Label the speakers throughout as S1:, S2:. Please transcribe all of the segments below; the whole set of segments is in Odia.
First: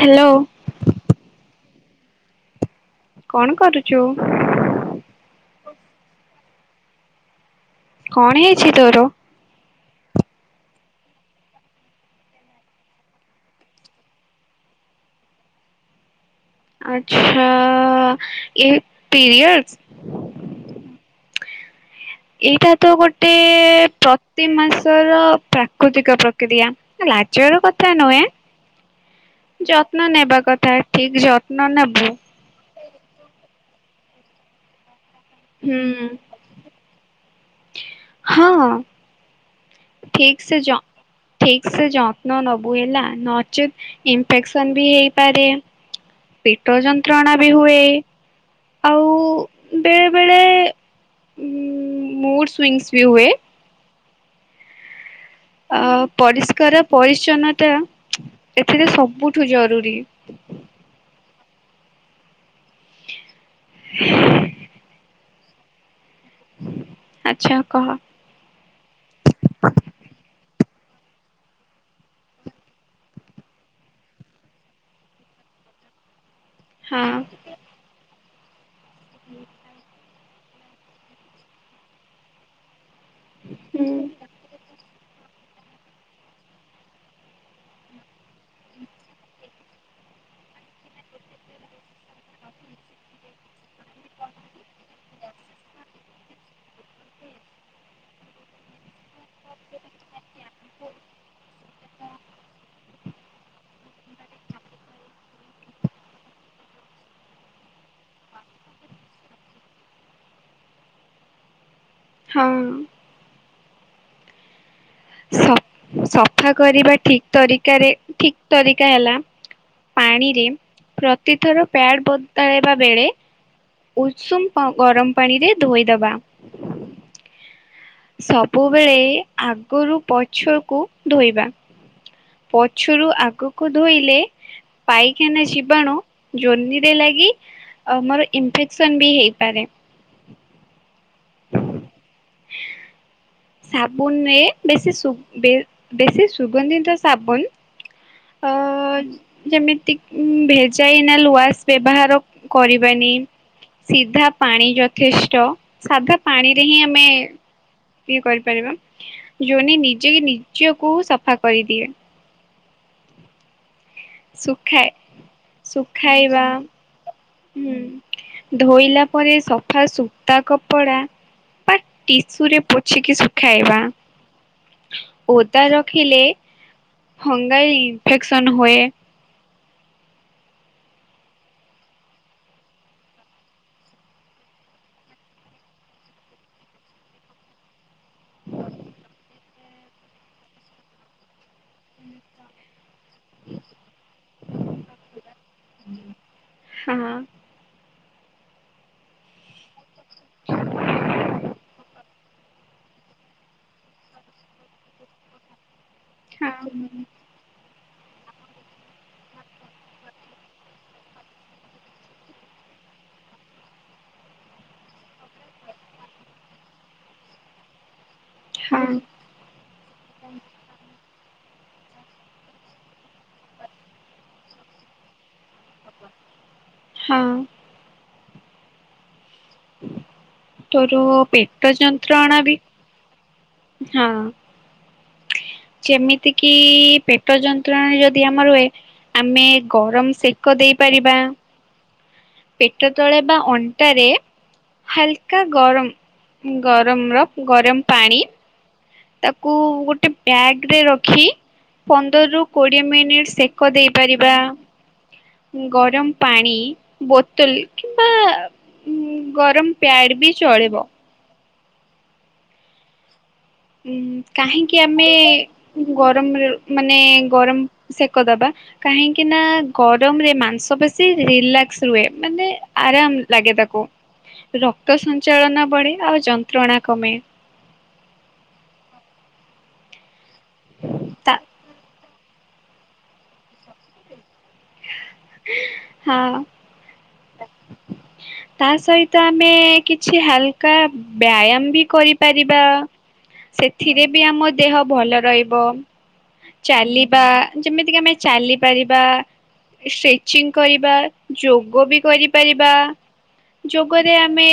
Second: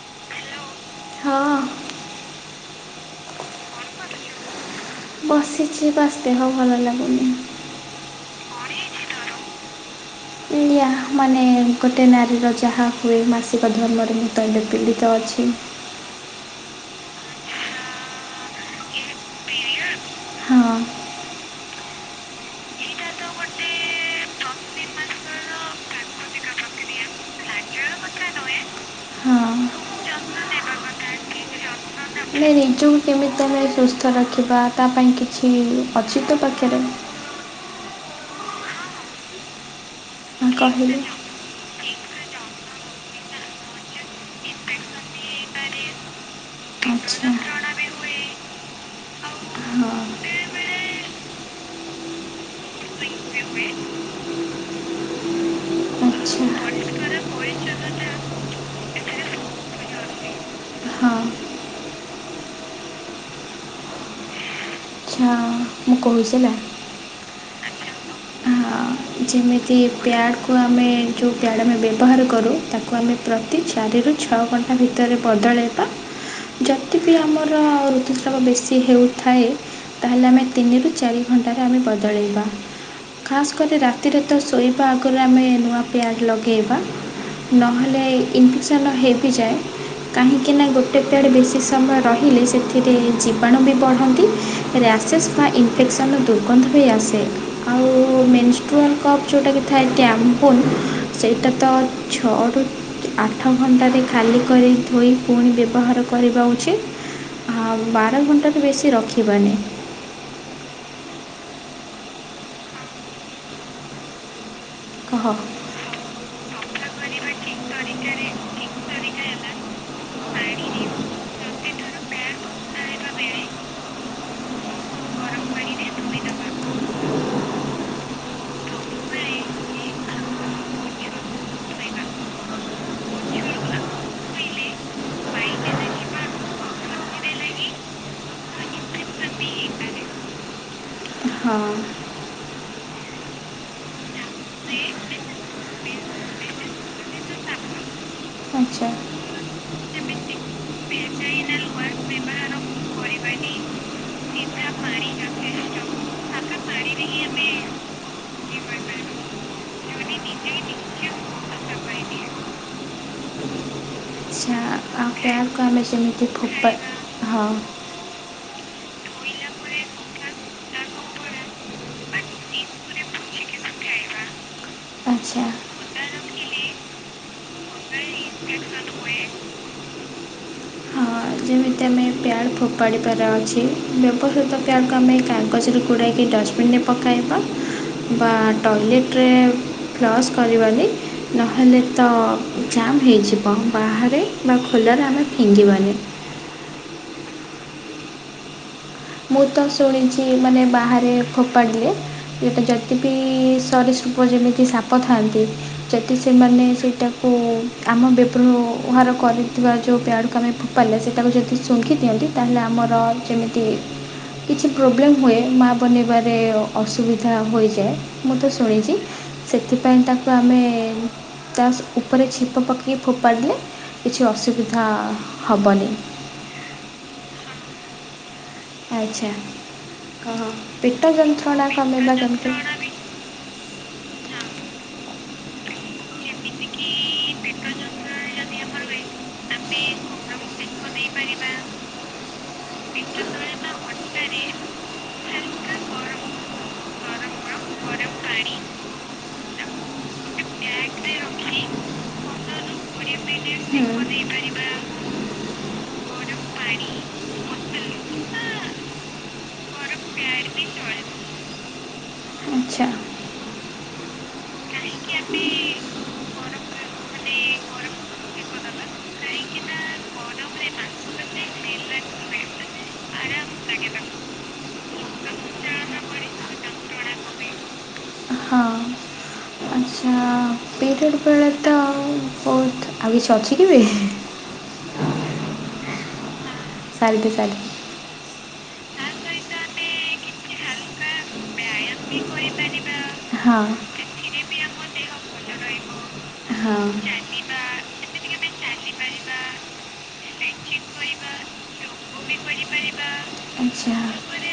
S1: ହାଲୋ।
S2: ହଁ।
S1: କଣ କରୁଛୁ?
S2: ବସିଛି ବାସ୍ ଦେହ ଭଲ ଲାଗୁନି।
S1: କଣ ହେଇଛି ତୋର?
S2: ଡିଆ ମାନେ ଗୋଟେ ନାରୀର ଯାହା ହୁଏ ମାସିକ ଧର୍ମରେ ମୁଁତ ଏବେ ପୀଡ଼ିତ ଅ ଛି।
S1: ଆଛା ଏ ପିରିୟଡ
S2: ହଁ।
S1: ଏଇଟା ତ ଗୋଟେ ପ୍ରତି ମାସର ପ୍ରାକୃତିକ ପ୍ରକ୍ରିୟା ହେଲା। ଆଚର କଥା ନୁହେଁ।
S2: [inaudible]
S1: ଯତ୍ନ ନେବା କଥା ଠିକ ଯତ୍ନ ନେବୁ।
S2: ହେଲେ ନିଜକୁ କେମିତି ଆମେ ସୁସ୍ଥ ରଖିବା ତା ପାଇଁ
S1: ହୁଁ
S2: ଅଛି ତୋ ପାଖରେ?
S1: ହଁ। ଠିକ
S2: ହଁ,
S1: ସେ ଯ
S2: କହିଲେ
S1: ଠିକ ସେ ଯତ୍ନ ନବୁ। ବୁ ହେଲା ନଚ ଇନ ପେଟ
S2: ଆଚ୍ଛା
S1: ଯନ୍ତ୍ରଣା
S2: ହଁ
S1: ବି ହୁଏ। ଆଉ ବେଳେ ବେଳେ ମୋର ସ୍ଵିଙ୍ଗସ୍ ବି ହୁଏ। ଅ
S2: ଆଚ୍ଛା
S1: ପରିଷ୍କାର ପରିଚ୍ଛନ୍ନତା ଏଥିରେ ସବୁଠୁ ଜରୁରୀ।
S2: ହଁ।
S1: [inaudible]
S2: ଆଚ୍ଛା ମୁଁ କହୁଛି ହେଲା।
S1: ଆଚ୍ଛା କହ।
S2: ହଁ ଯେମିତି ପ୍ୟାଡକୁ ଆମେ ଯୋଉ ପ୍ୟାଡ୍ ଆମେ ବ୍ୟବହାର କରୁ ତାକୁ ଆମେ ପ୍ରତି ଚାରିରୁ ଛଅ ଘଣ୍ଟା ଭିତରେ ବଦଳେଇବା ଯଦି
S1: ହଁ
S2: ବିି ଆମର ଋତୁସ୍ରାବ ବେଶୀ ହେଉଥାଏ ତାହେଲେ ଆମେ ତିନିରୁ ଚାରି ଘଣ୍ଟାରେ ଆମେ ବଦଳେଇବା ଖାସ୍ କରି
S1: ହୁଁ
S2: ରାତିରେ ତ ଶୋଇ ବା ଆଗରୁ ଆମେ ନୂଆ ପ୍ୟାଡ୍ ଲଗେଇବା। ନହେଲେ ଇନଫେକ୍ସନ ହେଇବି ଯାଏ। କାହିଁକି ନା ଗୋଟେ ପ୍ୟାଡ୍ ବେଶି ସମୟ ରହିଲେ ସେଥିରେ ଜୀବାଣୁ ବି ବଢ଼ନ୍ତି ରା ରାସେସ୍ ବା ଏଫେକ୍ସନ ଦୁର୍ଗନ୍ଧ ବି ଆସେ ଆଉ ମେନସ୍ ଟ୍ରୁନକପ୍ ଯୋଉଟାକି ଥାଏ ଟ୍ୟାମ୍ପୁନ୍ ସେଇଟା ତ ଛଅରୁ ଆଠ ଘଣ୍ଟାରେ ଖାଲି କରି ଧୋଇ ପୁଣି ବ୍ୟବହାର କରିବା ଉଚିତ୍। ହଁ ବାର ଘଣ୍ଟାରୁୁ ବେଶୀ ରଖିବାନି।
S1: ହଁ।
S2: କହ
S1: ସ-ସଫା କରିବା ଠିକ ତରିକାରେ ଠିକ ତରିକା ହେଲା ପାଣିରେ ପ୍ରତିଥର ପ୍ୟାଡ ବଦଳେଇବା ବେଳେ ଉଷୁମ୍ ପ-ଗରମ ପାଣିରେ ଧୋଇଦବା। ସବୁବେଳେ ଆଗରୁ ପଛକୁ ଧୋଇବା। ପଛରୁ ଆଗକୁ ଧୋଇଲେ ପାଇଖେନା ଜୀବାଣୁ ଜୋନିରେ ଲାଗି ଆମର ଇନଫେକ୍ସନ୍ ବି ହେଇପାରେ।
S2: [inaudible]
S1: [inaudible] ସାବୁନରେ ବେଶୀ ସୁ ବେ-ବେଶୀ ସୁଗନ୍ଧିତ ସାବନ୍
S2: ଆଛ୍
S1: ଅ-ଯେମିତି ଭେଜାଇନାଲ୍ ୱାସ୍ ବ୍ୟବହାର କରିବାନି। ସିଧା ପାଣି ଯଥେଷ୍ଟ ସାଧା ପାଣିରେ ହିଁ ଆମେ ଇଏ କରିପାରିବା ଜୋନି ନିଜେ ନିଜକୁ ସଫା କରିଦିଏ। ସୁଖାଏ।
S2: ଏହାକୁ ଆମେ ସେମିତି ଖୋପା ହଁ।
S1: ହୁଁ। ଧୋଇଲା ପରେ ସଫା ସୁତା କପଡ଼ା ବା ଟିସୁରେ ପୋଛିକିି ଶୁଖାଇବା।
S2: ଆଚ୍ଛା
S1: ଓଦା ରଖିଲେ ଫଙ୍ଗାଇଲ୍ ଇନଫେକ୍ସନ ହୁଏ।
S2: ପ୍ୟାଡ଼୍ ଫୋପାଡ଼ିିବାର ଅଛି ବ୍ୟବହୃତ ପ୍ୟାଡ଼କୁ ଆମେ କାଗଜରେ ଗୁଡ଼ାଇକି ଡଷ୍ଟବିନରେ ପକାଇ ବା ଟଏଲେଟରେ ଫ୍ଲସ୍ କରିବନି ନହେଲେ ତ ଜାମ୍ ହେଇଯିବ ବାହାରେ ବା ଖୋ ଖୋଲାରେ ଆମେ ପିଙ୍ଗିବାନି
S1: ହଁ।
S2: ମୁଁ ତ ଶୁଣିଚି ମାନେ ବାହାରେ ଫୋପାଡ଼ିଲେ ଗୋଟେ ଜା ଯେ ବି ସରିସୃପ ଯେମିତି ସାପ ଥାଆନ୍ତି ଯଦି ସେମାନେ
S1: ହଁ।
S2: ସେଟାକୁ ଆମ ବେବହାର କରିଥିବା ଯୋଉ ପ୍ୟାଡକୁ ଆମେ ଫୋପାଡିଲେ ସେଟାକୁ ଯଦି ସୁଙ୍ଘିଦିଅନ୍ତି ତାହେଲେ ଆମ୍ ମୋର ସେମିତି କିଛି ପ୍ରୋବ୍ଲେମ୍ ହୁଏ ମାଆ ବନିବାରେ ଅସୁବିଧା ହୋଇଯାଏ। ମୁଁ ତ
S1: ହଁ
S2: ଶୁଣିଚି ସେଥିପାଇଁ ତାକୁ ଆମେ ତା ଉପରେ ଛେପ ପକେଇ ଫୋପାଡିଲେ ହବନେଇ।
S1: ହଁ।
S2: ଆଚ୍ଛା। ଅହ
S1: ତୋର
S2: ପେଟ
S1: ପେଟ
S2: ଯନ୍ତ୍ରଣା କମେଇବା
S1: ଯନ୍ତ୍ରଣା ବି
S2: କେମିତି?
S1: ହଁ ଯେମିତି କିି ପେଟ ଯନ୍ତ୍ରଣା ଯଦି ଆମର ହୁଏ ଆମେ ଗରମ୍ ସେକ ଦେଇପାରିବା। ପେଟ ତଳେ ବା ଅଣ୍ଟାରେ ହାଲକା ଗରମ ଗରମ ର ଗରମ ପାଣି ତାକୁ ଗୋଟେ ବ୍ୟାଗ୍ ରେ ରଖି ପନ୍ଦର ରୁ କୋଡ଼ିଏ ମିନିଟ୍ ସେକ ଦେଇ
S2: ହୁଁ।
S1: ପାରିବା। ଗରମ ପାଣି ବୋତଲ କିମ୍ବା ଉ ଗରମ ପ୍ୟାଡ୍ ବି ଚଳିବ।
S2: ଆଚ୍ଛା
S1: ଉ କାହିଁକି ଆମେ ଗରମ ର ମାନେ ଗରମ ସେକଦବା? କାହିଁକି ନା ଗରମରେ ମାଂସ ପେଶୀ ରିଲାକ୍ସ୍ ହୁଏ ମାନେ ଆରାମ ଲାଗେ। ତାକୁ ରକ୍ତ ସଞ୍ଚାଳନା ବଢ଼େ ଆଉ ଯନ୍ତ୍ରଣା କମେ।
S2: ହଁ ଆଚ୍ଛା ପିରିୟଡ଼
S1: ତା
S2: ବେଳେ ତ ବହୁତ ଆଉ କିଛି ଅଛି କିବେ?
S1: ହଁ।
S2: ସାରି ଦେ ସାରି
S1: ତା ସହିତ ଆମେ କିଛି ହାଲକା ବ୍ୟାୟାମ୍ ବି କରିପାରିବା।
S2: ହଁ
S1: ସେଥିରେ ବି ଆମ ଦେହ ଭଲ ରହିବ
S2: ହଁ।
S1: ଚାଲିବା। ଯେମିତିକି ଆମେ ଚାଲିପାରିବା। ଷ୍ଟ୍ରେଚିଂ କରିବା ଯୋଗ ବି କରିପାରିବା।
S2: ଆଚ୍ଛା।
S1: ଯୋଗରେ ଆମେ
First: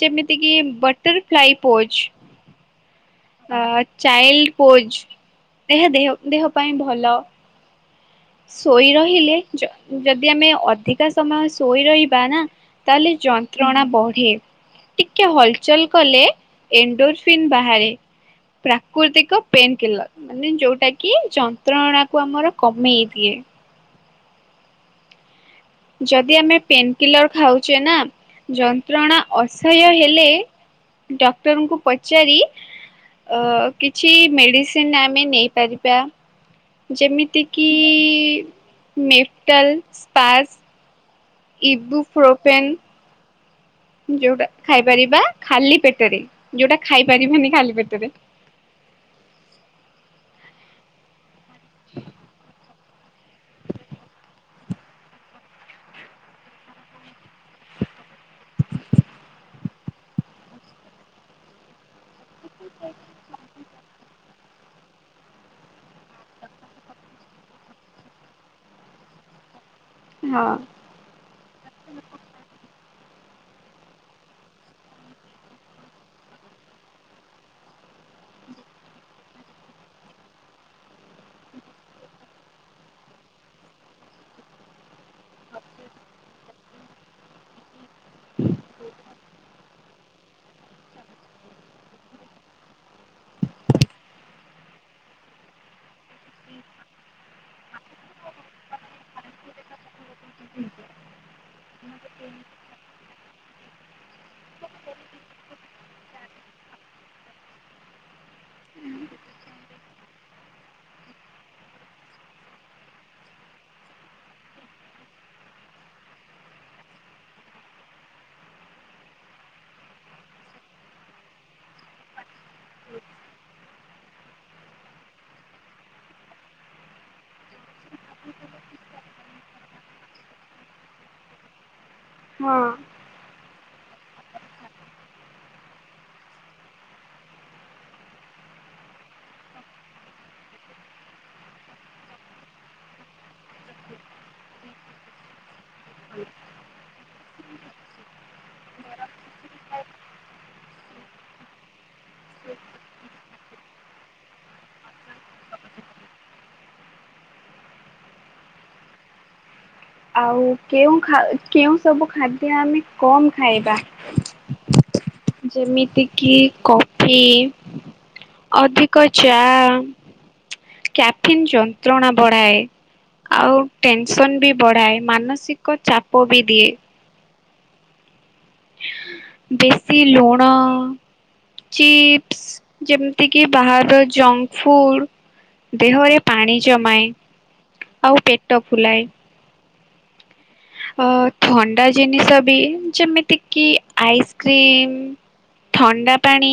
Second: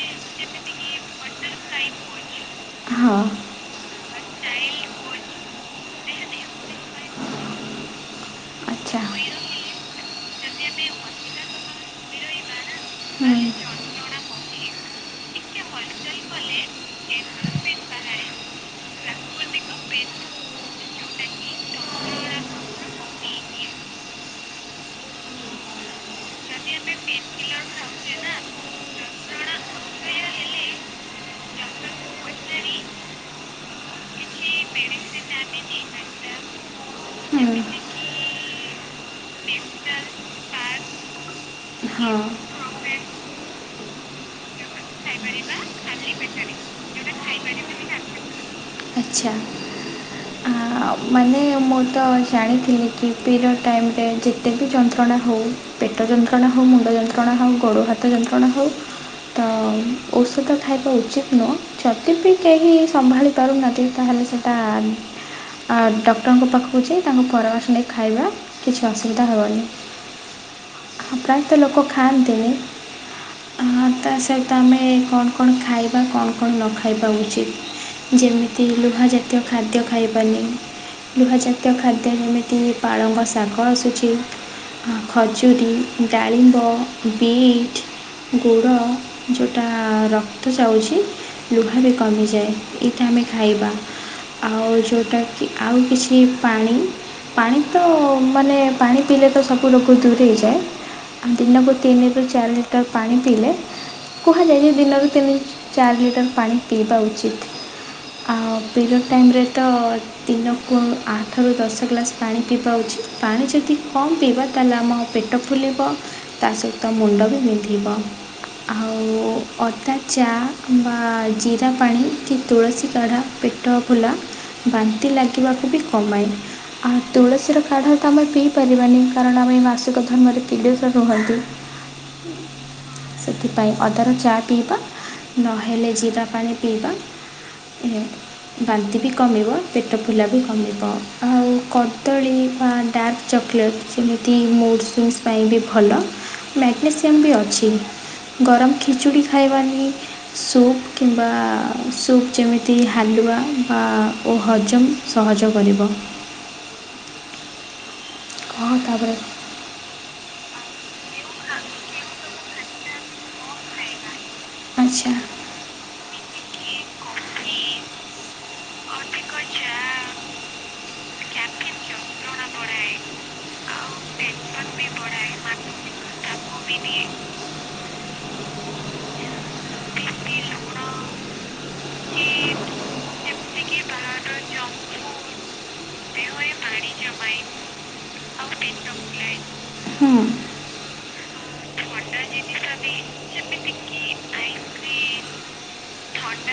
S1: ଯେମିତି କିି ବଟରଫ୍ଲାଇ ପୋଚ୍
S2: ହଁ।
S1: ଅ ଚାଇଲ୍ଡ ପୋଜ୍ ଏହା ଦେହ ଦେହ ପାଇଁ ଭଲ। ଶୋଇ
S2: ଆଚ୍ଛା ହୁଁ
S1: ରହିଲେ ଯ ଯଦି ଆମେ ଅଧିକା ସମୟ ଶୋଇରହିବା ନା ତାହେଲେ ଯନ୍ତ୍ରଣା ବଢ଼େ। ଟିକେ ହଲ୍ ଚଲ୍ କଲେ ଏନ୍ ଡୋରଫିନ୍ ବାହାରେ। ପ୍ରାକୃତିକ ପେନ୍ କିଲର ମାନେ ଯୋଉଟା କି ଯନ୍ତ୍ରଣା କୁ ଆମର କମେଇ ଦିଏ। ଯଦି ଆମେ ପେନ୍ କିଲର ଖାଉଛେ ନା ଯନ୍ତ୍ରଣା ଅସହ୍ୟ ହେଲେ ଡକ୍ଟରଙ୍କୁ ପଚାରି ଅ କିଛି ମେଡ଼ିସିନ୍ ଆମେ ନେଇପାରିବା। ଯେମିତି କିି ମେଫଟାଲ୍ସ୍ [unintelligible]
S2: ହୁଁ
S1: ଇଦ୍ବୁଫ
S2: ହଁ
S1: ରୋପେନ୍ ଯୋଉଟା ଖାଇପାରିବା ଖାଲି ପେଟରେ ଯୋଉଟା ଖାଇ ପାରିବାନି ଖାଲି ପେଟରେ।
S2: ଆଚ୍ଛା ‌। ମୁଁ ତ ଜାଣିଥିଲି [unintelligible] ଯେତେ ବି ଯନ୍ତ୍ରଣା ହଉ ପେଟ ଯନ୍ତ୍ରଣାହୋଉ ମୁଣ୍ଡ ଯନ୍ତ୍ରଣା ଯନ୍ତ୍ରଣା ହେଉ ଗୋଡ଼ ହାତ ଯନ୍ତ୍ରଣା ହଉ ତ ଔଷଧ ଖାଇବା ଉଚିତ୍ ନୁହଁ ଯଦି ବି କେହି ସମ୍ଭାଲି ପାରୁନାହାନ୍ତି ତାହେଲେ ସେଟା ଆ ଡକ୍ଟରଙ୍କ ପାଖକୁ ଯାଇ ତାଙ୍କୁ ପରାମର୍ଶ ନେଇ ଖାଇବା କିଛି ଅସୁବିଧା ହେବନି।
S1: ହଁ
S2: ପ୍ରାୟତଃ ଲୋକ ଖାଆନ୍ତିନି। ହଁ ତା ସହିତ ଆମେ କଣ କଣ ଖାଇବା କଣ କଣ ନ ଖାଇବା ଉଚିତ୍। ଯେମିତି ଲୁହା ଜାତୀୟ ଖାଦ୍ୟ ଖାଇବାନି। ଲୁହାଜାତୀୟ ଖାଦ୍ୟ ଯେମିତି ପାଳଙ୍ଗ ଶାଗ ଆସୁଛି। ଖଜୁରୀ, ଡାଳିମ୍ବ, ବିଟ୍। ଗୁଡ଼ ଯୋଉଟା ରକ୍ତ ଯାଉଛି ଲୁହା ବି କମିଯାଏ ଏଇଟା ଆମେ ଖାଇବା ଆଉ ଯୋଉଟା କି ଆଉ କିଛି କି ପାଣି ପାଣି ତ ମାନେ ପାଣି ପିଇଲେ ତ ସବୁ ରୋଗ ଦୂରେଇ ଯାଏ। ଦିନକୁ ତିନିରୁ ଚାରି ଲିଟର ପାଣି ପିଇଲେ କୁହାଯାଏ ଯେ ଦିନରୁ ତିନି ଚାରି ଲିଟର ପାଣି ପିଇବା ଉଚିତ୍। ଆଉ ପିରିଅଡ଼୍ ଟାଇମ ରେ ତ ଦିନ କୁ ଆଠରୁ ଦଶ ଗ୍ଲାସ୍ ପାଣି ପିଇବା ଉଚିତ୍ ପାଣି ଯଦି କମ୍ ପିଇବା ତା ହେଲେ ଆମ ପେଟ ଫୁଲି ବ ତା ସହିତ ମୁଣ୍ଡ ବି ବିନ୍ଧିବ। ଆଉ ଅଦା ଚା ବା ଜିରା ପାଣି କି ତୁଳସୀ କଢ଼ ପେଟ ଫୁଲା ବାନ୍ତି ଲାଗିବାକୁ ବି କମାଏ। ଆଉ ତୁଳସୀର କାଢା ତ ଆମେ ପିଇ ପାରିବାନି କାରଣ ଆମେ ଏ ମାସିକ ଧର୍ମରେ ତିିଲଶ ରୁହନ୍ତି।
S1: ହଁ
S2: ସେଠି ପାଇ ଅଦାର ଚା ପିଇବା ନହେଲେ ଜିରା ପାଣି ପିଇବା। ବାନ୍ତି ବି କମିବ ପେଟ ଫୁଲା ବି କମିବ ଆଉ କଦଳୀ ବା ଡାର୍କ ଚକୋଲେଟ୍ ଯେମିତି [unintelligible] ପାଇଁ ବି ଭଲ ମ୍ୟାଗ୍ନେସି ସିଅମ ବି ଅଛି ଗରମ ଖିଚୁଡ଼ି ଖାଇବାନି ସୁପ୍ କିମ୍ବା ସୁପ୍ ଯେମିତି ହାଲୁଆ ବା ଓହ ଜମ ସହଜ କରିବ। କଁ ତାପରେ
S1: ଆଉ କେଉ ଖା କେଉଁ ସବୁ ଖାଦ୍ୟ ଆମେ କମ ଖାଇବା?
S2: ଆଚ୍ଛା
S1: ଯେମିତି କିି କଫି ଅଧିକ ଚା କ୍ୟାଫିନ ଯନ୍ତ୍ରଣା ବଢ଼ାଏ। ଆଉ ଟେନସନ ବି ବଢାଏ ମାନସିକ ଚାପ ବି ଦିଏ। ବେଶୀ ଲୁଣ ଚିପ୍ସ ଯେମିତି କିି ବାହାରର ଜଙ୍କ ଫୁଡ଼ ଦେହରେ ପାଣି ଜମାଏ ଆଉ ପେଟ ଫୁଲାଏ।
S2: ହଁ
S1: ଅ ଥଣ୍ଡା ଜିନିଷ ବି ଯେମିତି କିି ଆଇସ୍କ୍ରିମ ଥଣ୍ଡା ପାଣି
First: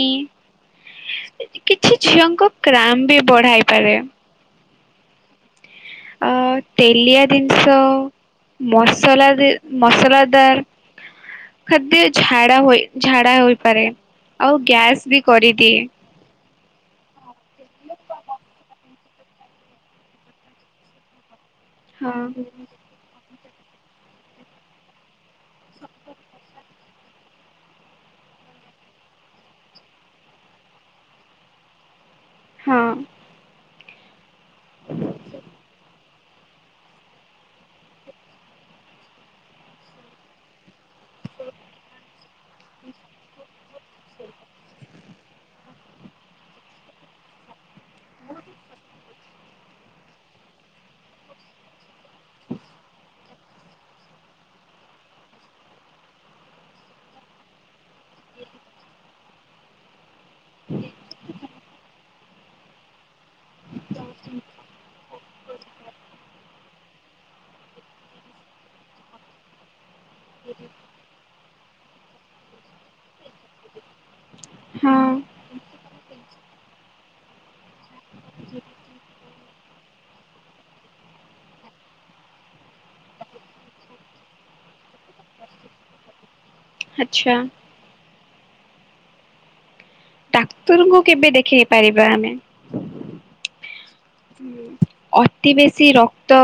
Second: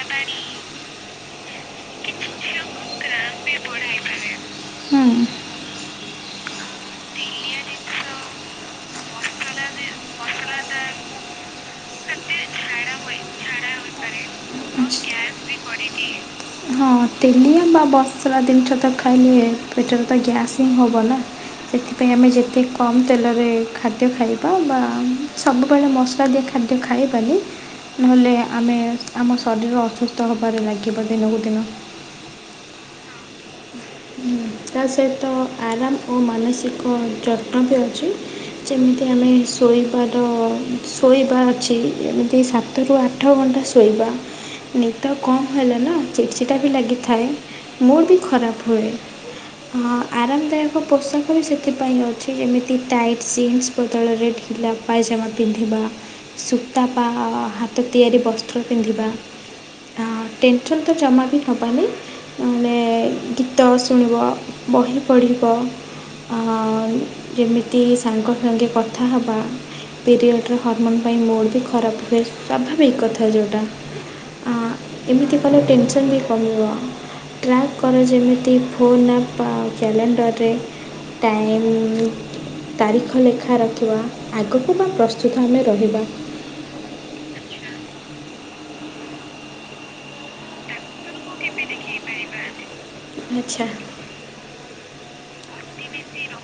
S1: କିଛି ଝିଅଙ୍କ କ୍ରାମ ବି ବଢାଇପାରେ
S2: ହଁ [inaudible]
S1: ତେଲିଆ ଜିନିଷ ମସଲା ମସଲାଦାର ଖାଦ୍ୟ ଝାଡ଼ା ହୋଇ ଝାଡ଼ା ହୋଇପାରେ। ଆଉ ଗ୍ୟାସ ବି କରିଦିଏ।
S2: ହଁ। ହଁ ତେଲିଆ ବା ବସ୍ରା ଜିନିଷ ତ ଖାଇଲେ ପେଟରେ ତ ଗ୍ୟାସ୍ ହିଁ ହେବ ନା। ସେଥିପାଇଁ ଆମେ
S1: ହଁ।
S2: ଯେତେ କମ୍ ତେଲ ରେ ଖାଦ୍ୟ ଖାଇବା ବା ସବୁବେଳେ ମସଲା ଦିଆ ଖାଦ୍ୟ ଖାଇବାନି ନହେଲେ ଆମେ ଆମ ଶରୀର ଅସୁସ୍ଥ ହେବାରେ ଲାଗିବ ଦିନକୁ ଦିନ।
S1: ହଁ।
S2: ତା ସହିତ ଆରାମ ଓ ମାନସିକ ଯତ୍ନ ବି ଅଛି। ଯେମିତି ଆମେ ଶୋଇବାର ଶୋଇବା ଅଛି ଏମିତି ସାତରୁ ଆଠ ଘଣ୍ଟା ଶୋଇବା ନି ତ କମ୍ ହେଲା ନା ଚିଡ୍ ଚିଡା ବି ଲାଗିଥାଏ। ମୁଡ୍ ବି ଖରାପ ହୁଏ। ହଁ ଆରାମଦାୟକ ପୋଷାକ ବି ସେଥିପାଇଁ ଅଛି ଯେମିତି ଟାଇଟ୍ ଜିନ୍ସ ବଦଳରେ ମ ପାଇଜାମା ପିନ୍ଧିବା ସୂତା ବା ହାତ ତିଆରି ବସ୍ତ୍ର ପିନ୍ଧିବା ଟେନସନ୍ ତ ଜମା ବି ହେବାନି ମାନେ ଗୀତ ଶୁଣିବ ବହି ପଢ଼ିବ। ଯେମିତି ସାଙ୍ଗ ସାଙ୍ଗେ କଥା ହେବା। ପିରିଅଡ଼୍ର ହର୍ମୋନ୍ ପାଇଁ ମୋଡ଼୍ ବି ଖରାପ ହୁଏ। ସ୍ୱାଭାବିକ କଥା ଯେଉଁଟା
S1: ହଁ
S2: ଏମିତି କଲେ ଟେନସନ୍ ବି କମିବ ଟ୍ରାକ୍ କର ଯେମିତି ଫୋନ୍ ଆପ କ୍ୟାଲେଣ୍ଡର୍ରରେ ଟାଇମ୍ ତାରିଖ ଲେଖା ରଖିବା ଆଗକୁ ବା ପ୍ରସ୍ତୁତ ଆମେ ରହିବା।
S1: ଆଚ୍ଛା। ଡାକ୍ତରଙ୍କୁ କେବେ ଦେଖେଇ ପାରିବା ଆମେ
S2: ଆଚ୍ଛା।
S1: ଅତି ବେଶୀ ରକ୍ତ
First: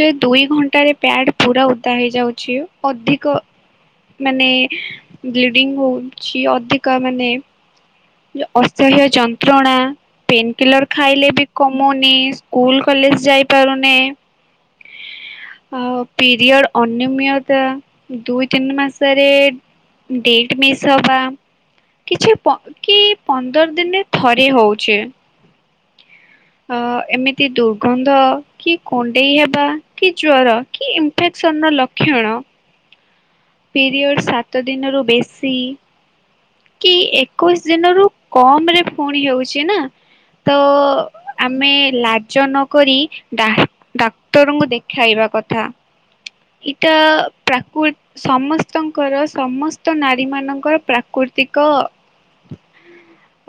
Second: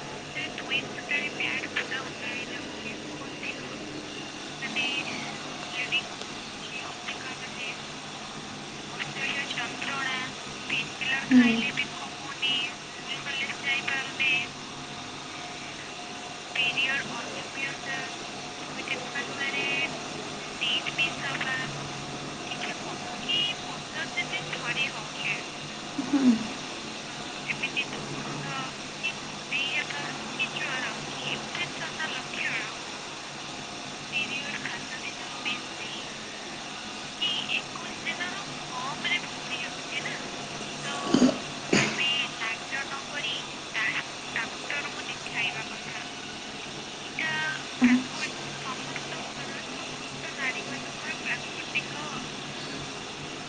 S1: ଯ ଦୁଇ ଘଣ୍ଟାରେ ପ୍ୟାଡ ପୁରା ଓଦା ହେଇ ଯାଉଛି ଅଧିକ ମାନେ ବ୍ଲିଡିଙ୍ଗ ହଉଛି ଅଧିକା ମାନେ ଅସହ୍ୟ ଯନ୍ତ୍ରଣା ପେନ୍ କିଲର ଖାଇଲେ ବି କମୁନି ସ୍କୁଲ କଲେଜ ଯାଇପାରୁନେ। ଆଉ ପିରିୟଡ଼ ଅନିୟମତା। ଦୁଇ ତିନି ମାସରେ ଡେଟ୍ ମିସ୍ ହବା। କିଛି କି ପନ୍ଦର ଦିନ ରେ ଥରେ ହଉଚେ। ଅ ଏମିତି ଦୁର୍ଗନ୍ଧ କି କୁଣ୍ଡେଇ ହେବା କି ଜ୍ଵର କି ଇନ୍ଫେକ୍ ସନ ର ଲକ୍ଷଣ ପିରିୟଡ଼ ସାତ ଦିନରୁ ବେଶୀ କି ଏକୋଇଶି ଦିନରୁ କମ ରେ ପୁଣି ହେଉଛି ନା। ତ ଆମେ ଲାଜ ନକରି ଡା ଡାକ୍ତରଙ୍କୁ ଦେଖେଇବା। କଥା ଏଇଟା ପ୍ରାକୃ ସମସ୍ତଙ୍କର ସମସ୍ତ ନାରୀ ମାନଙ୍କର ପ୍ରାକୃତି ତିକ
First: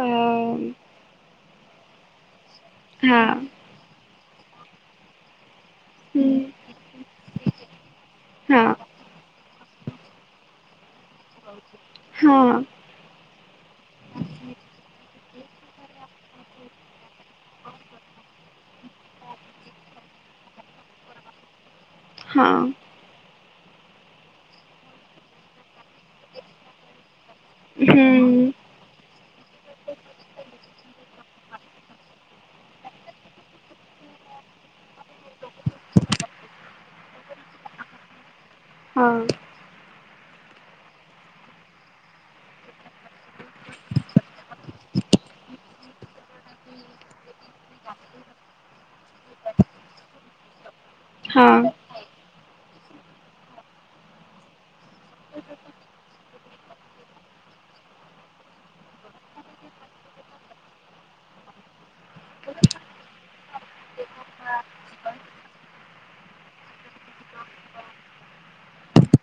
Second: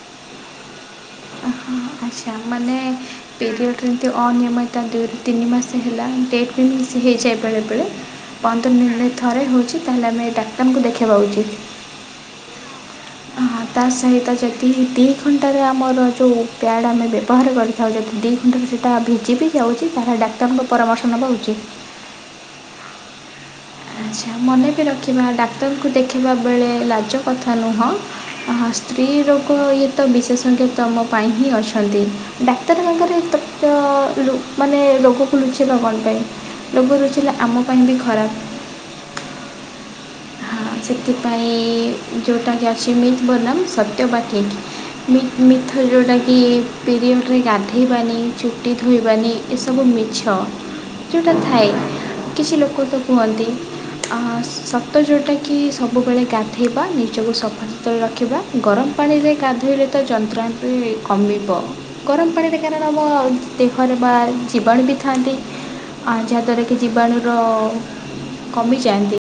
S1: ଅ ହଁ
S2: ପିରିୟଡ଼ ରେ ଏମିତି ଅନିମିୟତା ଡେଟ୍ ତିନି ମାସ୍ ହେଲା
S1: ହୁଁ
S2: ଡେଟ୍ ବି ମିସ୍ ହେଇଯାଏ ବେଳେ ବେଳେ।
S1: ହଁ
S2: ପନ୍ଦର ଦିନରେ ଥରେ ହେଉଛି ତାହେଲେ ଆମେ ଡାକ୍ତରଙ୍କୁ ଦେଖ
S1: ହଁ।
S2: ହଁ ତା ସହିତ ଯଦି ଦି ଘଣ୍ଟାରେ ଆମର ଯୋଉ ପ୍ୟାଡ୍ ଆମେ ବ୍ୟ ବହାର କରିଥାଉ। ଯଦି ଦୁଇ ଘଣ୍ଟାରେ ସେଇଟା ଭିଜି ବି ଯାଉଛି ତାହେଲେ ଡାକ୍ତରଙ୍କ ପରାମର୍ଶ ନେବା ଉଚିତ୍।
S1: ହଁ।
S2: ଆଚ୍ଛା ମନେ ବି ରଖିବା ଡାକ୍ତରଙ୍କୁ ଦେଖେଇବା ବେଳେ ଲାଜ କଥା ନୁହଁ।
S1: ହୁଁ
S2: ସ୍ତ୍ରୀ ରୋଗ ଇଏ ତ ବିଶେଷଜ୍ଞ ତମ ପାଇଁ ହିଁ ଅଛନ୍ତି। ଡାକ୍ତର [unintelligible] ମାନେ ରୋଗକୁ ଲୁଚେଇବା କଣ ପାଇଁ? ରୋଗ ଲୁଚେଇଲେ ଆମ ପାଇଁ ବି ଖରାପ।
S1: ହଁ।
S2: ସେଥିପାଇଁ ଯୋଉଟାକି ଅଛି ମିଥ୍ ବନାମ ସତ୍ୟ ବା ଠିକ୍ ମି ମିଥ ଯେଉଁଟା କିି ପିରିଅଡ଼ରେ ଗାଧେଇବାନି ଚୁଟି ଧୋଇବାନି ଏସବୁ ମିଛ। ଯେଉଁଟା ଥାଏ।
S1: ହଁ।
S2: କିଛି ଲୋକତ କୁହନ୍ତି ହଁ ସତ ଯୋଉ କି କି ସବୁବେଳେ ଗାଧୋଇବା, ନିଜକୁ ସଫା ସୁତୁରା ରଖିବା ଗରମ ପାଣିରେ ଗାଧୋଇଲେ ତ ଯନ୍ତ୍ର ଣା ବି କମିବ। ଗରମ ପାଣିରେ କାରଣ ଆମ ଦେହରେ ବା ଜୀବାଣୁ ବି ଥାଆନ୍ତି ଅ ଯାହା ଦ୍ୱାରା କି ଜୀବାଣୁର କମିଯାଆନ୍ତି।